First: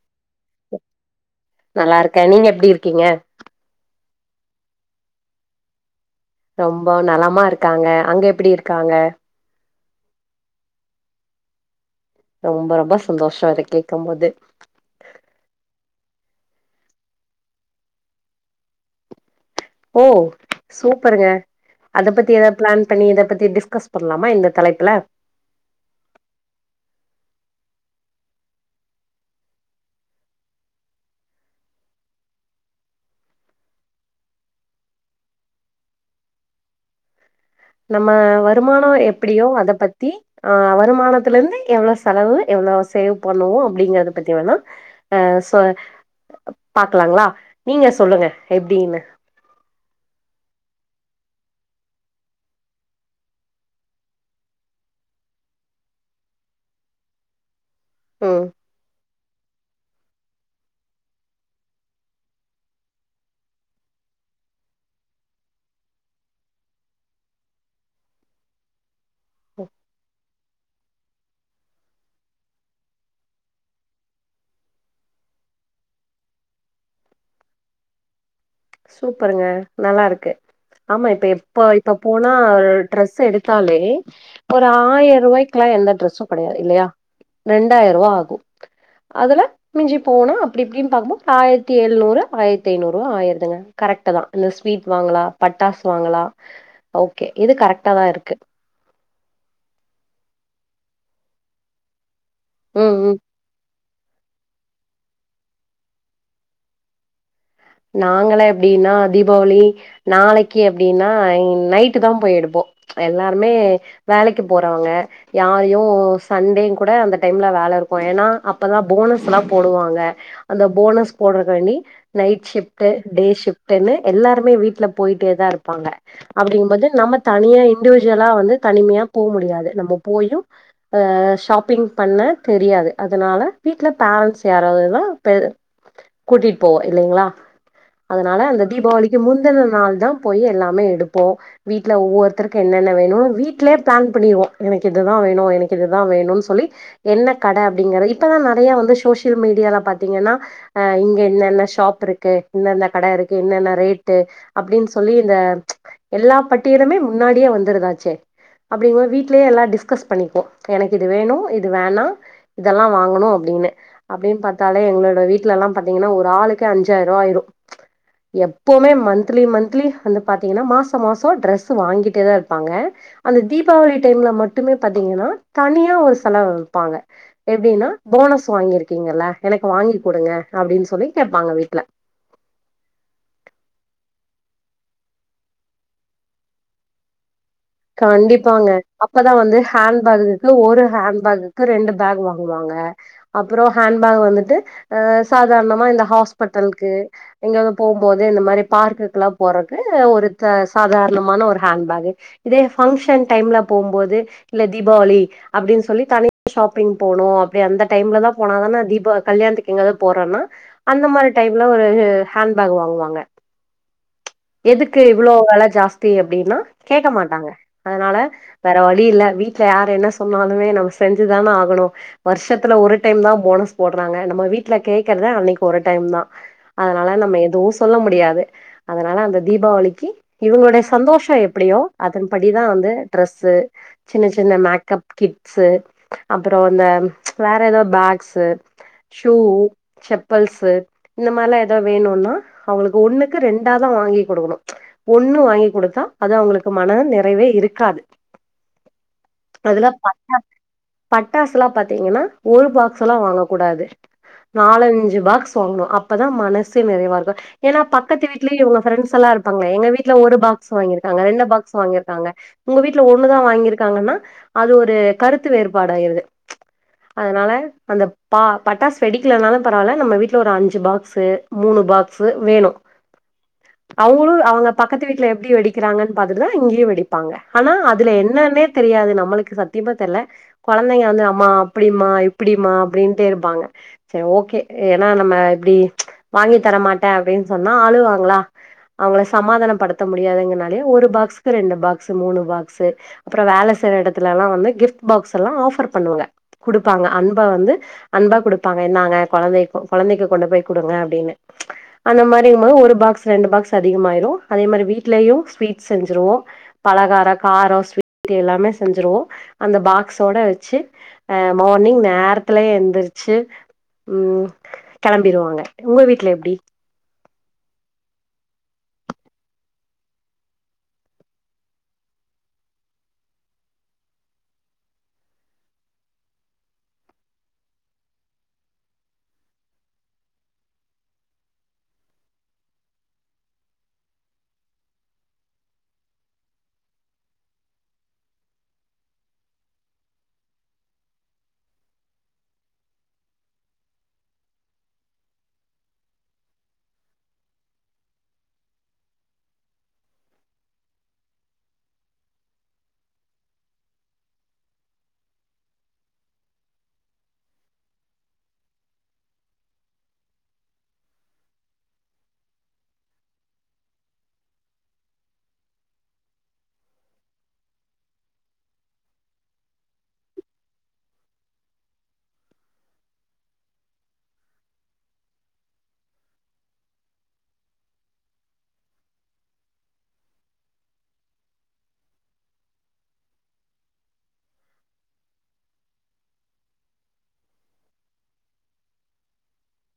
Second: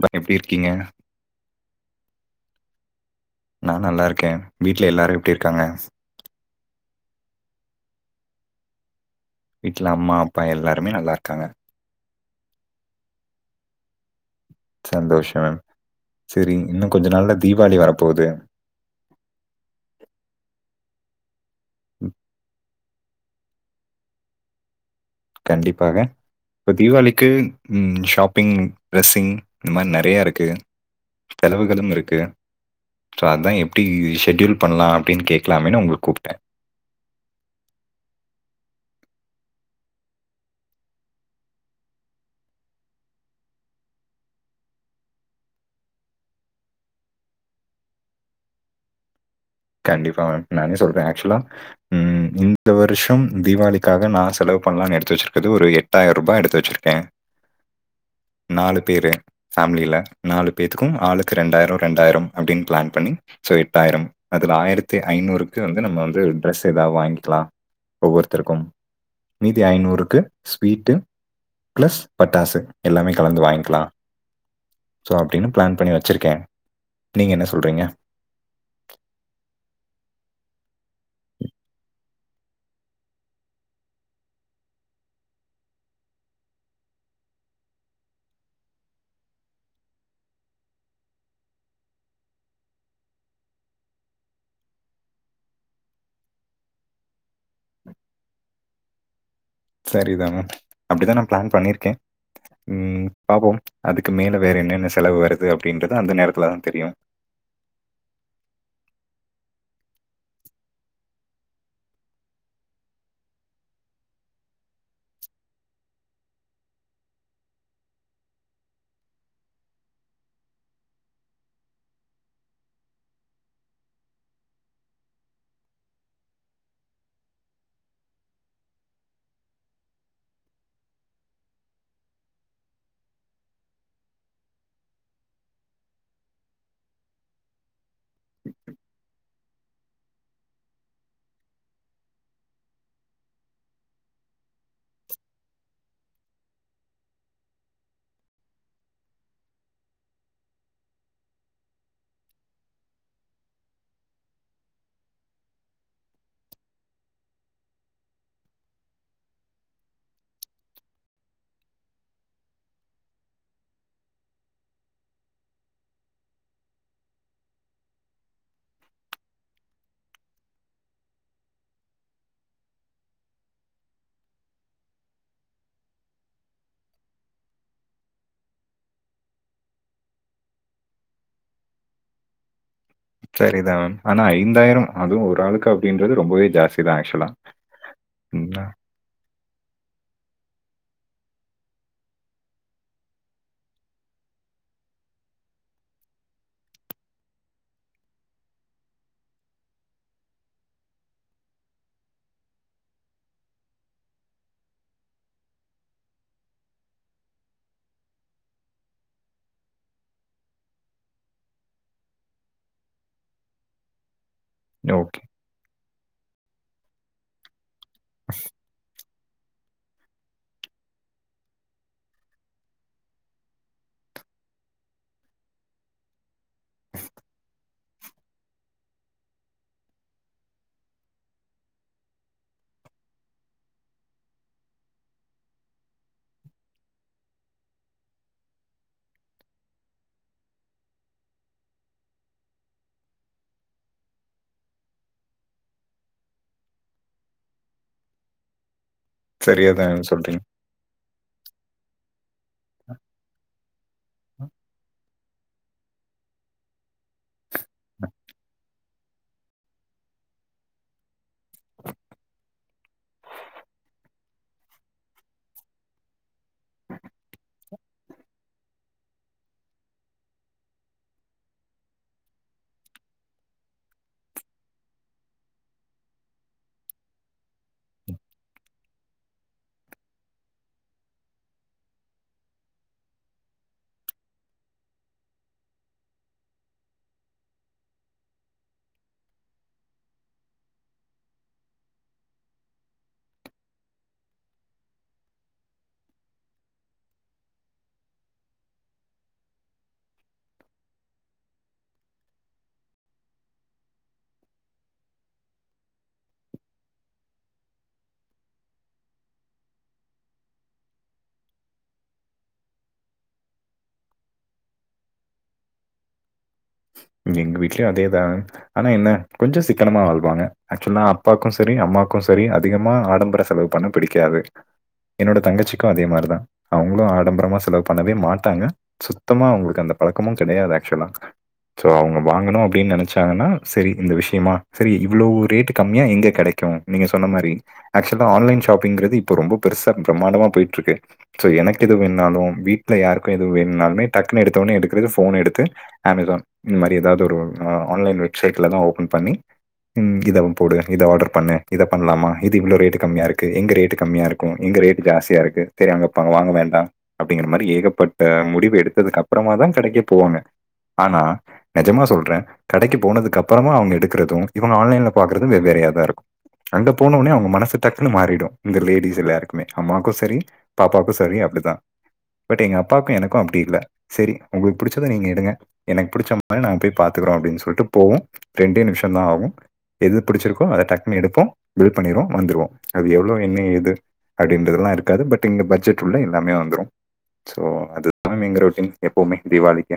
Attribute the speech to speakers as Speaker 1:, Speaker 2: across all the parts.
Speaker 1: ப எப்டி இருக்கீங்க
Speaker 2: நல்லாருக்கே நீங்க எப்டி இருக்கீங்க
Speaker 1: நா நல்லாருக்கே வீட்ல எல்லாரு எப்டியிருக்காங்க
Speaker 2: ரொம்ப நலமா இருக்காங்க அங்க எப்டியிருக்காங்க
Speaker 1: வீட்ல அம்மா அப்பா எல்லாருமே நல்லாயிருக்காங்க
Speaker 2: ரொம்ப ரொம்ப சந்தோஷோ அதா கேக்கும்போது
Speaker 1: சந்தோஷோ செரி இன்னு கொஞ்ச நாள்ல திவாளி வரப்போது
Speaker 2: ஓ சூப்பருங்க அத
Speaker 1: ம்,
Speaker 2: பத்தி எதாத் பிளான் பண்ணி இத பத்தி டிஸ்கஸ் பண்லாமா இந்த தலைப்ல
Speaker 1: கண்டிப்பாக இப்ப தீவாளிக்கு ம் ஷாப்பிங் ட்ரெஸ்ஸிங் இந்த மாரி நெறையா இருக்கு செலவுகளும் இருக்கு சோ அதா எப்டி ஷெடியூல் பண்லா அப்டின் கேக்கலாமேனு உங்ளுக் கூப்ட்டே
Speaker 2: நம்ம வருமானோ எப்டியோ அத பத்தி ஆ வருமானத்துலருந்து எவ்ளோ செலவு எவ்ளோ சேவ் பண்ணுவோ அப்டிங்கறத பத்திவேனா ஆ சோ பாக்கலாங்ளா நீங்க சொல்லுங்க எப்டீனு
Speaker 1: கண்டிப்பா மேம் நானே சொல்றே ஆக்சுலா ம் இந்த வர்ஷம் தீவாளிக்காக நான் செலவு பண்ணலான் எடுத்து வச்சுருக்றது ஒரு எட் டாயிர் ரூபா எடுத்து வச்சுருக்கே
Speaker 2: ம்
Speaker 1: நாலு பேரு ஃபேம்லில நாலு பேத்துக்கும் ஆளுக்கு ரெண்டாயிரோ ரெண்டாயிரம் அப்டின் பிளான் பண்ணி சோ எட்டாயிரம் அதுல ஆயிரத்து ஐநூறுக்கு வந்து நம்ம வந்து ட்ரெஸ் எதாவ் வாங்கிக்லா ஒவ்வொருத்ருக்கும் மீதி ஐநூறுக்கு ஸ்வீட்டு ப்ளஸ் பட்டாசு எல்லாமே கலந்து வாங்கிக்லா சோ அப்டின் பிளான் பண்ணி வச்சுருக்கே நீங்க என்ன சொல்றீங்க
Speaker 2: சூப்பருங்க நல்லாருக்கு ஆமா இப்ப எப்ப இப்ப போனா ட்ரெஸ் எடுத்தாலே ஒரு ஆயர்ரூவாய்க்லா எந்த ட்ரெஸ்சு கெடையா இல்லையா ரெண்டாயிர் ரூவா ஆகு அதுல மிஞ்சி போனா அப்டி இப்டின் பாக்கும்போ ஆயிரத்திஎழுநூறு ஆயர்த் ஐநூறுவா ஆய [unintelligible] கரெக்ட்டு தா இந்த ஸ்வீட் வாங்லா பட்டாசு வாங்கலா ஓக்கே இது கரெக்ட்டா தா இருக்கு
Speaker 1: சரிதான ம் அப்டிதா நா பிளான் பண்ணிருக்கே ம் பாப்போம் அதுக்கு மேல வேற என்னென்ன செலவு வருது அப்டின்றது அந்த நேரத்துல தா தெரியு
Speaker 2: நாங்கலா எப்டின்னா தீபாவளி நாளைக்கு அப்டின்னா இ நைட்டு தா போய் எடுப்போ எல்லாருமே வேலைக்கு போறவங்க யாரையு சண்டே கூட அந்த டைம்ல வேல இருக்கு ஏன்னா அப்பதா போனஸ்லா போடுவாங்க அந்த போனஸ் போட்றக்காணி சிஃப்ட்டு டேசிஃப்ட்டுன்னு எல்லாருமே வீட்டுல போய்ட்டே தா இருப்பாங்க அப்டிங்கும்போது நம்ம தனியா இண்டுவிஜுலா வந்து தனிமியா போ முடியாது நம்ம போயு இப்ப ஷாப்பிங் பண்ண தெரியாது அதனால வீட்ல பேரண்ட்ஸ் யாராவ்துதா பெ கூட்டிட் போவோ இல்லைங்ளா அதனால அந்த தீபாவளிக்கு முந்தன நாள் தா போய் எல்லாமே எடுப்போ வீட்ல ஒவ்வொருத்ருக்கு என்னென்ன வேணு வீட்லயே பிளான் பண்ணிருவோ எனக்கு இதுதா வேணு எனக்கு இதுதா வேணுன் சொல்லி என்ன கட அப்டிங்ற இப்பதா நெறைய வந்து சோசியல் மீடியால பாத்தீங்கன்னா ஆ இங்க என்னென்ன ஷாப் இர் க்கு இந்தந்த கட இருக்கு இன்னென்ன ரேட்டு அப்டின் சொல்லி இந்த எல்லா பட்டியலுமே முன்னாடியே வந்துருதாச்சே அப்டிங் போ வீட்லயே எல்லா டிஸ்கஸ் பண்ணிப்போ எனக்கு இது வேணு இது வேணா இதெல்லா வாங்கணு அப்டின்னு அப்டின் பாத்தாலே எங்ளோட வீட்லெல்லா பாத்தீங்கன்னா ஒரு ஆளுக்கே அஞ் சாயிர்வா ஆயிரு எப்பவ்மே மன்த்லி மன்த்லி வந்து பாத்தீங்னா மாசோ மாசோ ட்ரெஸ் வாங்கிட்டே தா இருப்பாங்க அந்த தீபாவளி டைம்ல மட்டுமே பாத்தீங்கன்னா தனியா ஒரு செலவு வெப்பாங்க எப்டின்னா போனஸ் வாங்கிருக்கீங்கல்ல எனக்கு வாங்கி கொடுங்க அப்டின் சொல்லி கேப்பாங்க வீட் ல
Speaker 1: சரிதா மேம் ஆனா ஐந்தாயிரம் அதுவ் ஒரு ஆளுக்கு அப்டின்றது ரொம்பவே ஜாஸ்தி தா ஆக்சுலா
Speaker 2: கண்டிப்பாங்க அப்பதா வந்து ஹேண்ட் பேகுக்கு ஒரு ஹேண்ட பேகுக்கு ரெண்டு பேக் வாங்குவாங்க அப்பறோ ஹேண்ட்பேக் வந்துட்டு அ சாதாரணமா இந்த ஹாஸ்பெட்டல்க்கு எங்காவ்து போம்போது இந்த மாரி பார்க்குக்குலா போறக்கு ஒருத்த சாதாரணமான ஒரு ஹேண்ட் பேக்கு இதே ஃபங்க்ஷன் டைம்ல போம்போது இல்ல தீபாவளி அப்டின் சொல்லி தனி [inaudible] ஷாப்பிங் போனு அப்டி அந்த டைம்ல தா போனாதான தீபா கல்யாண்த்துக்கு எங்காவது போறோன்னா அந்த மாரி டைம்ல ஒரு ஹேண்ட்பேக் வாங்குவாங்க எதுக்கு
Speaker 1: ஓகே.
Speaker 2: இவ்ளோ வெல ஜாஸ்தி அப்டினா கேக்க மாட்டாங்க அதனால வேற வழி இல்ல வீட்டுல யாரு என்ன சொன்னாலுமே நம்ம செஞ்சுதான ஆகணு வர்ஷத்துல ஒரு டைம் தா போனஸ் போட்றாங்க நம்ம வீட்டுல கே்கறத அன்னைக்கு ஒரு டைம் தா அதனால நம்ம எதுவு சொல்ல முடியாது அதனால அந்த தீபாவளிக்கி இவங்களுடைய சந்தோஷம் எப்டியோ அதன் படிதா வந்து ட்ரெஸ்ஸு சின்ன சின்ன மேக்கப் கிட்ஸு அப்புறோ அந்த வேற ஏதோ பேக்ஸு ஷு செப்பல்ஸு இந்த மாரிலா ஏதாவ வேணுன்னா அவங்ளுக்கு ஒண்ணுக்கு ரெண்டாதா வாங்கி குடுக்கணு ஒண்ணு வாங்கி குடுத்தா அது அவங்ளுக் மன நிறைவே இருக்காது
Speaker 1: சரியா
Speaker 2: அதுல
Speaker 1: தான் சொல்றீங்க.
Speaker 2: பட்டாஸ் பட்டாசுல்லா பாத்தீங்கன்னா ஒரு பாக்ஸ்ஸெல்லா வாங்க கூடாது நாலஞ்சு பாக்ஸ் வாங்னு அப்பதா மனசு நிறைவா இருக்கும் ஏன்னா பக்கத்து வீட்டுலயே இல்ங்க ஃப்ரெண்ட்ஸ்ஸல்லா இருப்பாங்க எங்க வீட்டுல ஒரு பாக்ஸ் வாங்கிருக்காங்க ரெண்டு பாக் ஸ் வாங்கிருக்காங்க உங்க வீட்டுல ஒண்ணுதா வாங்கிருக்காங்கன்னா அது ஒரு கருத்து வேறுபாடு ஆயிருது அதனால அந்த பா பட்டாஸ் வெடிக்கலனாலு பரவால்ல நம்ம வீட்டுல ஒரு அஞ்சு பாக்ஸ்ஸு மூணு பாக்ஸ்ஸு வேணும் அவங்ளு அவங்க பக்கத்து வீட்டுல எப்டி வெடிக்கிறாங்கன் பாத் தா இங்யு வெடிப்பாங்க ஆனா அதுல என்னான்னே தெரியாது நம்மளுக்கு சத்தியமா தெர்ல கொழந்தைங்க வந்து அம்மா அப்டிம்மா இப்டிமா அப்டின்ட்டே இருப்பாங்க சரி ஓகே ஏனா நம்ம இப்டி வாங்கி தரமாட்டே அப்டின் சொன்னா ஆளுவாங்ளா அவங்கள சமாதானம் படுத்த முடியாதுங்கறனாலே ஒரு பாக்ஸ்க்கு ரெண்டு பாக்ஸ்ஸு மூணு பாக்ஸ்ஸு அப்புறம் வேலை செய்யற இடத்துல எல்லா வந்து கிஃப்ட் பாக்ஸ் எல்லா ஆஃபர் பண்ணுங்க குடுப்பாங்க அன்ப வந்து அன்பா குடுப்பாங்க இன்னாங்க கொழந்தை கொழந்தைக்கு கொண்டு போய் குடுங்க அப்டின்னு அந்த மாரிமா ஒரு பாக்ஸ் ரெண்டு பாக்ஸ் அதிகமாயிரு அதே மாதிரி வீட்லேயும் ஸ்வீட்ஸ் செஞ்சிருவோ பலகார காரோ ஸ்வீட்டு எல்லாமே செஞ்சருவோ அந்த பாக்ஸோட வெச்சு அஹ் மார்னிங் நேர்த்துலையே எந்திர்ச்சு ம் கெளம்பிருவாங்க உங்க வீட்ல எப்டி
Speaker 1: எங் வீட்லியு அதேதா ஆனா என்ன கொஞ்சம் சிக்கனமா வாழ்வாங்க ஆக்சுவல அப்பாக்கு சரி அம்மாக்கு சரி அதிகமா ஆடம்பர செலவு பண்ண பிடிக்காது என்னோட தங்கச்சிக்கு அதே மாரிதா அவ்ங்ளு ஆடம்பரமா செலவு பண்ணவே மாட்டாங்க சுத்தமா அவங்களுக்கு அந்த பழக்கமு கெடையாது ஆக்சுவலா சோ அவங்க வாங்கணு அப்டின் நெனைச்சாங்கன்னா சரி இந்த விஷயமா சரி இவ்ளோ ரேட்டு கம்மியா எங்க கெடைக்கு நீங்க சொன்ன மாரி ஆக்சுவலா ஆன்லைன் ஷாப்பிங்கறது இப்ப ரொம்போ பெருசா பிரமாண்டமா போயிட்டுருக்கு சோ எனக்கு எது வேண்ணாலு வீட்ல யாருக்கு எதுவு வேண்ணாலுமே டக்குனு எடுத்தோடனே எடுக்கறது போன எடுத்து அமேசான் இந்த மாரி ஏதாவது ஒரு ஆன்லைன் வெப்சைட்லதா ஓபன் பண்ணி ம் இதவ போடு இத ஆர்டர் பண்ணு இத பண்ணலாம இது இவ்ளோ ரேட்டு கம்மியாருக்கு எங்க ரேட்டு கம்மியாருக் கு இங்க ரேட் ஜாஸ்தியா இருக்கு சரிஅப்ப அங்க வாங்க வேண்டாம் அப்டிங்கற மாரி ஏகப்பட்ட முடிவு எடுத்ததுக்கு அப்புறம தா கடைக்கே போவாங்க ஆனா நெஜமா சொல்றே கடைக்கு போனதுக்கு அப்பறமா அவங்க எடுக்கறது இவங்க ஆன்லைன்ல பாக்றதும் வெவ்வேறயா தா இருக்கும் அங்க போன உட்னே அவங்க மனசு டக்குன்னு மாறிடும் இந்த லேடிஸ் எல்லாருக்குமே அம்மாக்கும் சரி பாப்பாக்கும் சரி அப்டித்தா பட் எங்க அப்பாக்கு எனக்கு அப்டி இல்லை செரி உங்களுக்கு பிடிச்சது நீங்க எடுங்க எனக்கு பிடிச்ச மா ரி நாங்க போய் பாத்துக்குறோ அப்டின் சொல்ட்டு போவோ ரெண்டே நிம்ஷதா ஆகு எது புடிச்சிருக்கோ அதை டக்குன்னு எடுப்போம் பில் பண்ணிருவோ முடிஞ்சிருவோ அது எவ்வளவு எண்ண ஏது அப்படின்றதெல்லா இருக்காது பட் இங்க பட்ஜெட்வுள்ள எல்லாமே வந்துரு சோ அதுதான் எங்க ரொட்டீன் எப்பவுமே தீபாவளிக்கு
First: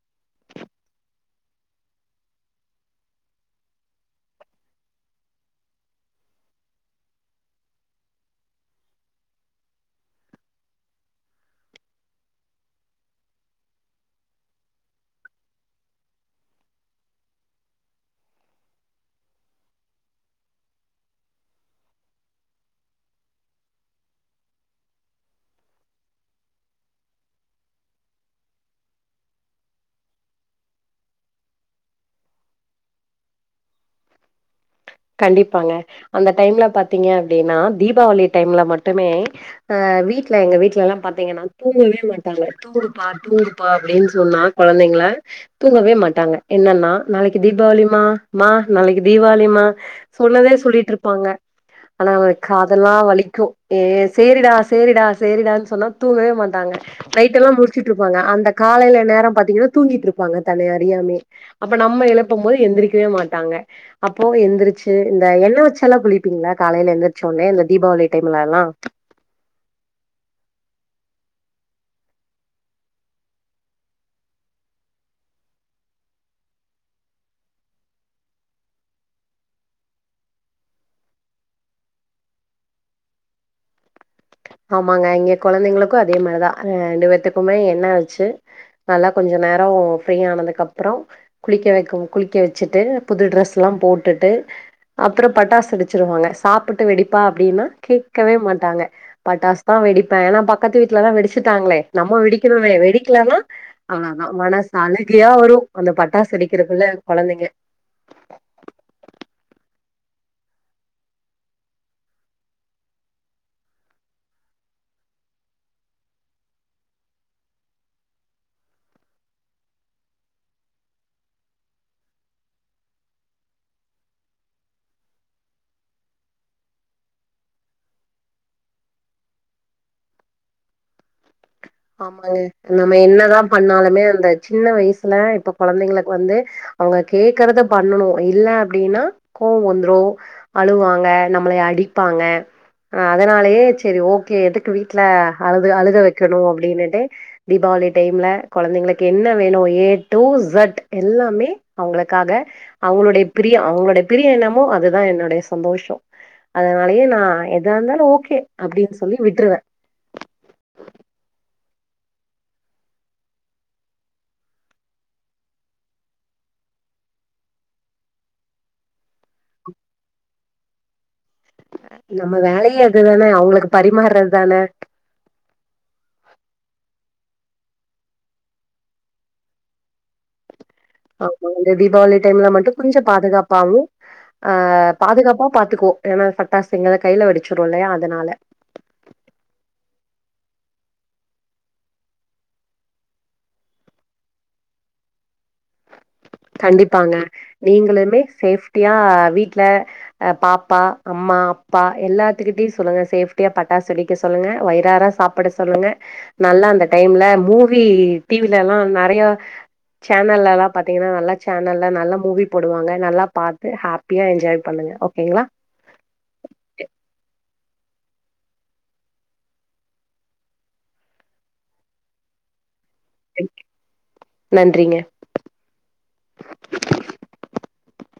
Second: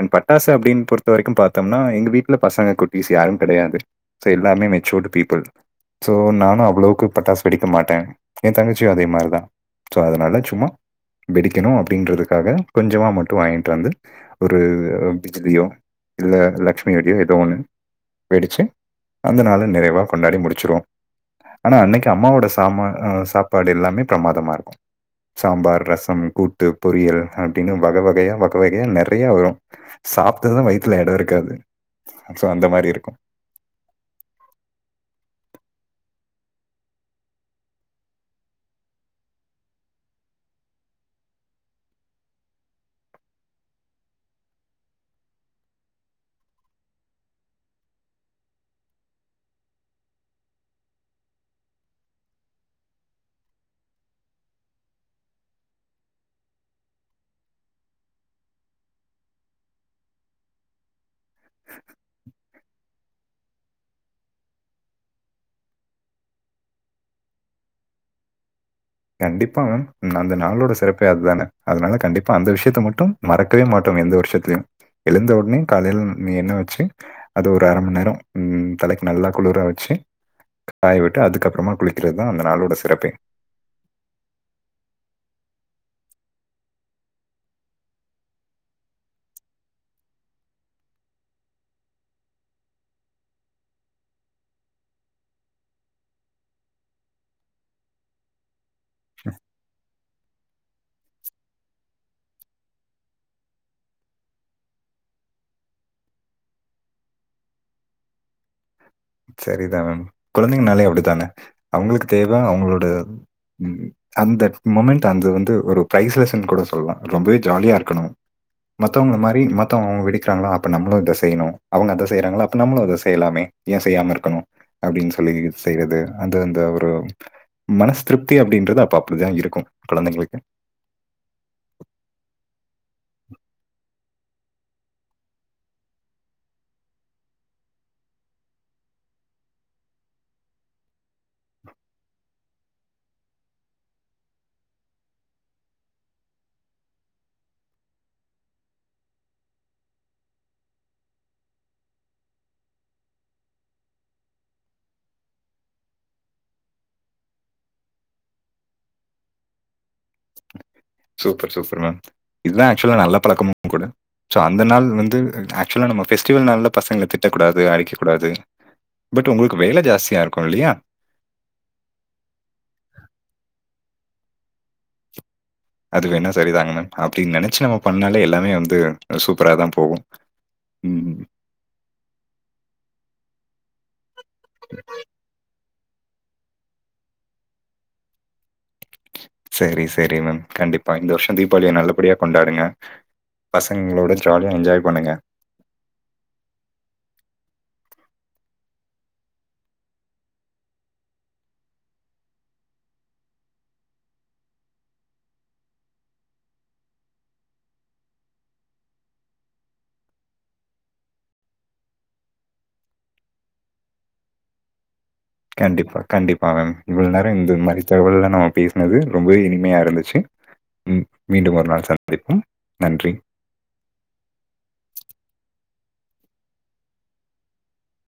Speaker 1: அண்ட் பட்டாசு அப்படின் பொறுத்த வரைக்கு பாத்தோம்னா எங்க வீட்ல பசங்க குட்டீஸ் யாரு கிடையாது எல்லாமே மெச்சூடு பீப்புள் சோ நானு அவ்ளோக்கு பட்டாசு வெடிக்க மாட்டே என் தங்கச்சியு அதே மாரிதா சோ அதனால சும்மா வெடிக்கணு அப்படின்றதுக்காக கொஞ்சமாக மட்டு வாங்கிட்டு வந்து ஒரு பஜ்லியோ இல்ல லக்ட்சுமி வேடியோ எதோ ஒண்ணு வெடிச்சு அந்த நாள நிறைவா கொண்டாடி முடிச்சிருவோ ஆனா அன்னைக்கு அம்மாவோட சாப்பாடு எல்லாமே பிரமாதமா இருக்கு சாம்பார் ரசம் கூட்டு பொரியல் அப்படின்னு வக வகையா வக வகையா நிறைய வரு சாப்பிட்டதா வயித்துல இடோ இருக்காது சோ அந்த மாரி இருக்கு
Speaker 2: கண்டிப்பாங்க அந்த டைம்ல பார்த்தீங்க அப்படின்னா தீபாவளி டைம்ல மட்டுமே அ வீட்டுல எங்க வீட்டுல எல்லா பாரத்தீங்கன்னா தூங்கவே மாட்டாங்க தூங்குப்பா தூங்குப்பா அப்படின்னு சொன்னா குழந்தைங்களா தூங்கவே மாட்டாங்க என்னன்னா நாளைக்கு தீபாவளி மா மா. நாளைக்கு தீபாவளி மா. சொன்னதே சொல்லிட்டு இருப்பாங்க. ஆனா அவ காதெல்லா வலிக்கு ஏ சேரிடா சேரிடா சேரிடான்னு சொன்னா தூங்கவே மாட்டாங்க நைட் எல்லா முழிச்சிட்டு இருப்பாங்க அந்த காலைல நேரோ பார்த்தீங்கன்னா தூங்கிட்டு இருப்பாங்க தன்னை அறியாமையே அப்ப நம்ம எழுப்பும்போது எந்திரிக்கவே மாட்டாங்க அப்பவு எந்திரி சேரி இந்த எண்ணெய் வச்சால குளிப்பீங்களா காலையில எழுந்திருச்ச உடனே இந்த தீபாவளி டைம்ல எல்லா
Speaker 1: கண்டிப்பா மேம் அந்த நாளோட சிறப்பே அதானே அதனால கண்டிப்பா அந்த விஷயத்தை மட்டும் மறக்கவே மாட்டோ எந்த வருஷத்தையு எழுந்த உடனே காலையில நீ என்ன வச்சு அது ஒரு அரை மணி நேரோ தலைக்கு நல்லா குளிர வச்சே காய விட்டு அதுக்கப்பறமா குளிக்கிறதா அந்த நாளோட சிறப்பே
Speaker 2: ஆமாங்க இங்க குழந்தைங்களுக்குஅதே மாதிரிதா ரெண்டு பேத்துக்குமே என்ன வச்சி நல்லா கொஞ்ச நேரோ ஃப்ரீய ஆனதுக்கு அப்றோ குளிக்க வைக்க குளிக்க வச்சுட்டு புது டிரஸ் எல்லா போட்டுட்டு அப்புறோ பட்டாசு வெடிச்சிருவாங்க சாப்டுட்டு வெடிப்பா அப்படின்னா கேட்கவே மாட்டாங்க பட்டாஸ் தா வெடிப்பே ஏன்னா பக்கத்து வீட்டுலதா வெடிச்சுட்டாங்களே நம்ம வெடிக்கணுமே வெடிக்கலனா அவ்வளதா மனசு அழகயா வரு அந்த பட்டாசு அடிக்கிறதுகுள்ள குழந்தைங்க
Speaker 1: சரிதா மேம் குழந்தைங்கனாலே அப்படிதானே அவங்களுக்கு தேவை அவங்களோட அந்த முமெண்ட் அது வந்து ஒரு பிரைஸ்லெஸ்ன்னு கூட சொல்லலா ரொம்பவே ஜாலியா இருக்கணு மத்தவங்க மாரி மத்தவங்க வெடிகிறாங்க அப்ப நம்மளு இதை செய்யணு அவங்க அதை செய்றாங்களா அப்ப நம்மளு அதை செய்யலாமே ஏன் செய்யாம இருக்கணு அப்படினு சொல்லி செய்யறது அது வந்து ஒரு மனசு திருப்தி அப்படிங்கறது அப்ப அப்பதா இருக்கு குழந்தைகளுக்கு
Speaker 2: ஆமாலு நம்ம என்னதா பண்ணாலுமே அந்த சின்ன வயசுல இப்ப குழந்தைங்களுக்கு வந்து அவங்க கேக்கறத பண்ணனு இல்ல அப்படின்னா கோவோ வந்துரு அழுவாங்க நம்மள அடிப்பாங்க அ அதனால சரி ஓகே எதுக்கு வீட்ல அழுக வைக்கணு அப்படின்னுட்டு தீபாவளி டைம்ல குழந்தைங்களுக்கு என்ன வேணு ஏ டூ ஜட் எல்லாமே அவங்களுக்காக அவங்களுடைய பிரியோ அவங்களுடைய பிரியோ என்னமோ அதுதா என்னுடைய சந்தோஷம் அதனாலயே நான் எதா இருந்தாலு ஓகே அப்படின்னு சொல்லி விட்டுருவே
Speaker 1: சூப்பர் சூப்பர்மேம் இதுதா ஆக்சுவலா நல்ல பழக்கமு கூட சோ அந்த நாள் வந்து ஆக்சுவலா நம்ம பெஸ்டிவல் நாள்ல பசங்கள திட்டகூடாது அடிக்ககூடாது பட் உங்களுக்கு வேல ஜாஸ்தியா இருக்கு இல்லையா
Speaker 2: நம்ம வேலையே அதுதானே அவங்களுக்கு பரிமாறது தானே
Speaker 1: அது வேணா சரிதாங்க மேம் அப்டின் நெனைச்சு நம்ம பண்ணாலே எல்லாமே வந்து சூப்பராதா போகு
Speaker 2: [inaudible] அவுங்கள இந்த தீபாவளி டைம்ல மட்டு கொஞ்ச பாதுகாப்பாவு அ பாதுகாப்பா பாத்துக்குவோ ஏனா ஃபட்டாசுங்கள கைல வெடிச்சுடு இல்லையா அதனால
Speaker 1: செரி செரி மேம் கண்டிப்பா இந்த வர்ஷோ தீபாவளிய நல்லபடியா கொண்டாடுங்க பசங்களோட ஜாலியா என்ஜாய் பண்ணுங்க
Speaker 2: கண்டிப்பாங்க நீங்களுமே சேஃப்ட்டியா வீட்ல அ பாப்பா அம்மா அப்பா எல்லாத்துக்கிட்டயு சொல்லுங்க சேஃப்டியா பட்டாசு வெடிக்க சொல்லுங்க வயிறார சாப் பிட சொல்லுங்க நல்லா அந்த டைம்ல மூவி டி வில எல்லா நறையா னல்லலா பாத்தீங்கன்னா நல்லா சேனல்ல நல்லா மூவி போடுவாங்க நல்லா பாத்து ஹாப்பியா என்ஜாய் பண்ணுங்க ஓகேங்களா
Speaker 1: கண்டிப்பா கண்டிப்பா மேம் இவ்ளோ நேரோ இந்த மாரி தகவல்லா நம்ம பேசுனது ரொம்பவே இனிமையா இருந்துச்சு ம் மீண்டும் ஒரு நாள் சந்திப்போம் நன்றி
Speaker 2: [inaudible] நன்றிங்க